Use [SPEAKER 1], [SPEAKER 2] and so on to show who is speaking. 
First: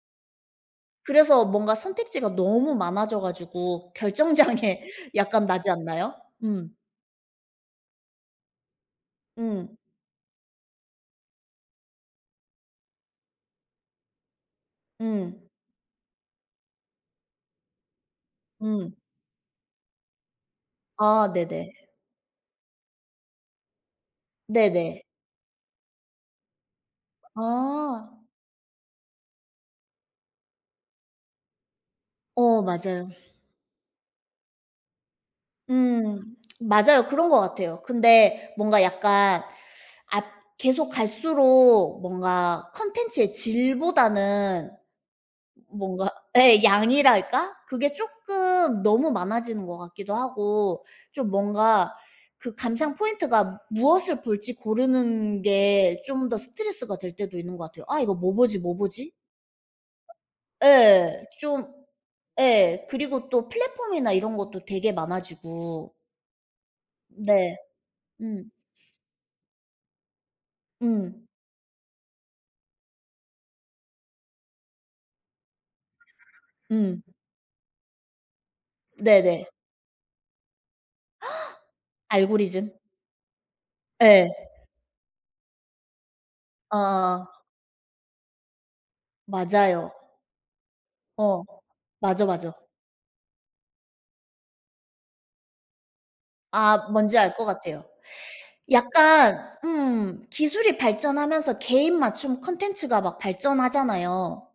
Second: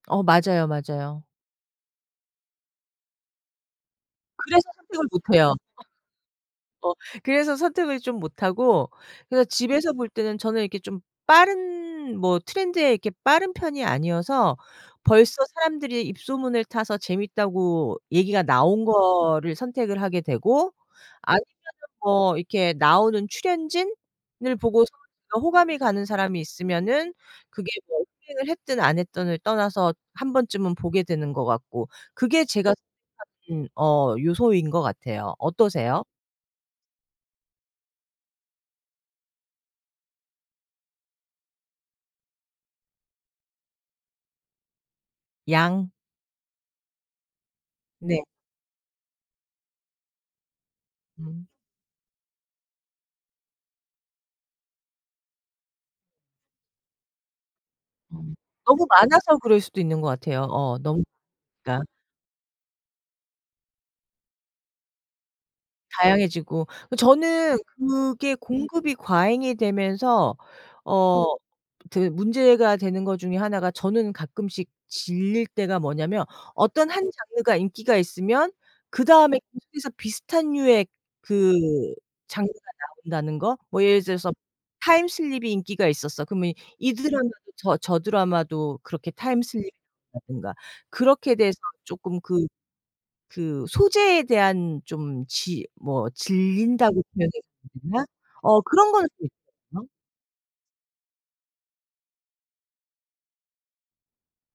[SPEAKER 1] 어 맞아요, 맞아요.
[SPEAKER 2] 그래서 뭔가 선택지가 너무 많아져 가지고
[SPEAKER 1] 그래서
[SPEAKER 2] 결정장애
[SPEAKER 1] 선택을 못
[SPEAKER 2] 약간
[SPEAKER 1] 해요.
[SPEAKER 2] 나지 않나요? 음.
[SPEAKER 1] 어 그래서 선택을 좀 못 하고 그래서
[SPEAKER 2] 음.
[SPEAKER 1] 집에서 볼 때는 저는 이렇게 좀 빠른 뭐 트렌드에 이렇게 빠른 편이 아니어서 벌써
[SPEAKER 2] 음.
[SPEAKER 1] 사람들이 입소문을 타서 재밌다고 얘기가 나온
[SPEAKER 2] 음.
[SPEAKER 1] 거를 선택을 하게 되고
[SPEAKER 2] 아
[SPEAKER 1] 아니면은
[SPEAKER 2] 네네.
[SPEAKER 1] 뭐 이렇게 나오는 출연진을 보고
[SPEAKER 2] 네네.
[SPEAKER 1] 제가 호감이 가는 사람이 있으면은 그게 뭐
[SPEAKER 2] 아.
[SPEAKER 1] 흥행을 했든 안 했든을 떠나서 1 번쯤은 보게 되는 것 같고 그게
[SPEAKER 2] 어
[SPEAKER 1] 제가
[SPEAKER 2] 맞아요.
[SPEAKER 1] 선택하는 어 요소인 것 같아요. 어떠세요?
[SPEAKER 2] 음. 맞아요. 그런 것 같아요. 근데 뭔가 약간 앗 계속 갈수록 뭔가 콘텐츠의 질보다는
[SPEAKER 1] 양.
[SPEAKER 2] 뭔가 예 양이랄까? 그게
[SPEAKER 1] 네.
[SPEAKER 2] 쪼끔 너무 많아지는 것 같기도 하고 좀
[SPEAKER 1] 음.
[SPEAKER 2] 뭔가 그 감상 포인트가 무엇을 볼지 고르는 게
[SPEAKER 1] 네.
[SPEAKER 2] 좀 더 스트레스가 될 때도 있는 것 같아요. '아 이거 뭐 보지 뭐
[SPEAKER 1] 너무
[SPEAKER 2] 보지?'
[SPEAKER 1] 많아서 그럴 수도 있는 것 같아요. 어 너무
[SPEAKER 2] 예 좀
[SPEAKER 1] 많으니까.
[SPEAKER 2] 예 그리고 또 플랫폼이나 이런 것도 되게 많아지고.
[SPEAKER 1] 다양해지고. 그
[SPEAKER 2] 네.
[SPEAKER 1] 저는 그게
[SPEAKER 2] 음.
[SPEAKER 1] 공급이 과잉이 되면서 어
[SPEAKER 2] 음.
[SPEAKER 1] 저기 문제가 되는 것 중에 하나가 저는 가끔씩 질릴 때가 뭐냐면 어떤
[SPEAKER 2] 음.
[SPEAKER 1] 1 장르가 인기가 있으면 그다음에
[SPEAKER 2] 네네.
[SPEAKER 1] 계속해서 비슷한 류의 그 장르가
[SPEAKER 2] 알고리즘.
[SPEAKER 1] 나온다는 거. 뭐 예를
[SPEAKER 2] 예.
[SPEAKER 1] 들어서 타임 슬립이 인기가 있었어. 그러면 이
[SPEAKER 2] 어.
[SPEAKER 1] 드라마도 저 저 드라마도 그렇게 타임 슬립이
[SPEAKER 2] 맞아요.
[SPEAKER 1] 나온다든가. 그렇게
[SPEAKER 2] 어.
[SPEAKER 1] 돼서 쪼끔
[SPEAKER 2] 맞아,
[SPEAKER 1] 그
[SPEAKER 2] 맞아.
[SPEAKER 1] 그 소재에 대한 좀 지 뭐
[SPEAKER 2] 아
[SPEAKER 1] 질린다고
[SPEAKER 2] 뭔지
[SPEAKER 1] 표현해야
[SPEAKER 2] 알 것 같아요.
[SPEAKER 1] 되나? 어 그런 거는 좀
[SPEAKER 2] 약간
[SPEAKER 1] 있어요.
[SPEAKER 2] 음 기술이 발전하면서 개인 맞춤 콘텐츠가 막 발전하잖아요.